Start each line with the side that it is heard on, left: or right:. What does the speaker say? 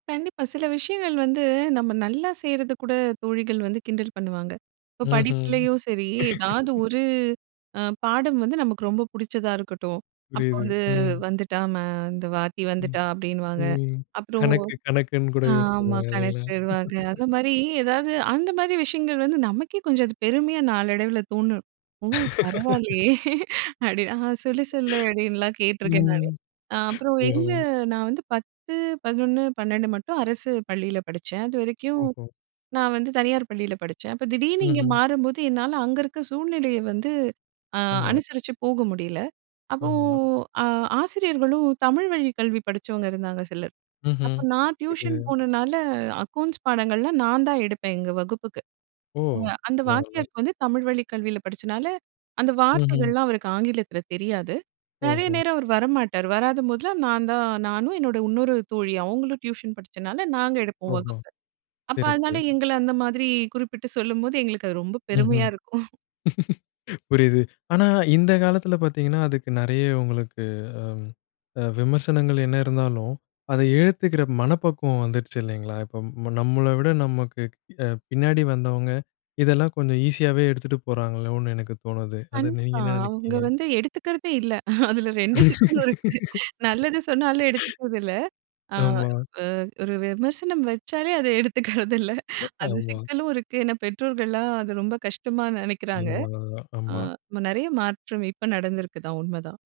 right: கண்டிப்பா. சில விஷயங்கள் வந்து நம்ம நல்லா செய்றது கூட தோழிகள் வந்து கிண்டல் பண்ணுவாங்க. இப்ப
left: ம்ஹம்.
right: படிப்புலயும் சரி ஏதாவது ஒரு அ பாடம் வந்து நமக்கு ரொம்ப புடிச்சதா இருக்கட்டும் அப்போ
left: புரியுது.
right: வந்து
left: ம்.
right: வந்துட்டா ம ''இந்த வாத்தி
left: ம்.
right: வந்துட்டா'' அப்டின்னுவாங்க.
left: ம்.
right: அப்புறம்
left: கணக்கு கணக்குன்னு கூட யூஸ்
right: ஆமா
left: பண்ணுவாங்க இல்லங்களா?
right: கணக்குவாங்க அந்த மாரி ஏதாவது அந்த மாரி விஷயங்கள் வந்து நமக்கே கொஞ்சம் அது பெருமையா நாளடைவில தோணும். ஓ பரவாயில்லயே அப்டின்னு ஆ சொல்ல சொல்லு அப்டின்லாம் கேட்டுருக்கேன்
left: ம்.
right: நான் அப்புறம்
left: ஓஹோ
right: எங்க நான் வந்து 10, 11, 12 மட்டும் அரசு பள்ளியில படிச்சேன் அது வரைக்கும்.
left: ஓஹோ.
right: நான் வந்து தனியார் பள்ளியில படிச்சேன் அப்போ திடீர்ன்னு இங்கே
left: ம்ஹம்.
right: மாறும்போது என்னால அங்க இருக்க சூழ்நிலயை வந்து அ
left: ஆமா.
right: அனுசரிச்சு போக முடியல. அப்போ
left: ஆமா.
right: ஆ ஆசிரியர்களும் தமிழ் வழிக் கல்வி படிச்சவங்க இருந்தாங்க சிலர் அப்ப
left: ம்ஹம்.
right: நான் டியூஷன்
left: தெரில.
right: போனனால அக்கௌண்ட்ஸ் பாடங்கள்லாம் நான் தான் எடுப்பேன் எங்க வகுப்புக்கு.
left: ஓ!
right: அ அந்த
left: பரவால்ல.
right: வாத்தியாருக்கு வந்து தமிழ் வழிக் கல்வியில படிச்சனால அந்த
left: ம்ஹம்.
right: வார்த்தைகள்லாம் அவருக்கு ஆங்கிலத்தில தெரியாது. நெறைய
left: ஓஹோ.
right: நேரம் அவர் வரமாட்டார். வராத போதெல்லாம் நான் தான் நானும் என்னோட இன்னொரு தோழி அவங்களும் டியூஷன் படிச்சனால நாங்க எடுப்போம்
left: ஓஹோ
right: வகுப்பில. அப்போ
left: சிறப்பு.
right: அதனால எங்கள அந்த மாரி குறிப்பிட்டு சொல்லும்போது எங்களுக்கு அது ரொம்ப
left: ம்ஹம்.
right: பெருமையா இருக்கும்.
left: புரிது. ஆனா, இந்த காலத்தில பார்த்தீங்கன்னா அதுக்கு நெறைய உங்களுக்கு அ அ விமர்சனங்கள் என்ன இருந்தாலும், அத ஏத்துக்கிற மனப்பக்குவம் வந்துடுச்சு இல்லங்களா, இப்ப நம்மள விட நமக்கு பின்னாடி அ வந்தவங்க இதெல்லாம் கொஞ்சம் ஈஸியாவே எடுத்துட்டு போறாங்களோனு எனக்கு தோணுது அத நீங்க
right: கண்டிப்பா
left: என்ன
right: அவங்க
left: நெனக்கிறீங்க?
right: வந்து எடுத்துக்கிறதே இல்ல அதில ரெண்டு சிக்கலும் இருக்கு நல்லது சொன்னாலும் எடுத்துக்கறது இல்ல. அ
left: ஆமா.
right: ஓ ஒரு விமர்சனம் வச்சாலே அத எடுத்துக்கிறதில்ல
left: அ
right: அது
left: ஆமா.
right: சிக்கலும் இருக்கு ஏன்னா பெற்றோர்கலாம் அத ரொம்ப கஷ்டமா நெனக்கிறாங்க
left: கடினமானது தான்.
right: அ
left: ஆமா.
right: நெறைய மாற்றம் இப்ப நடந்திருக்குது உண்மதான்.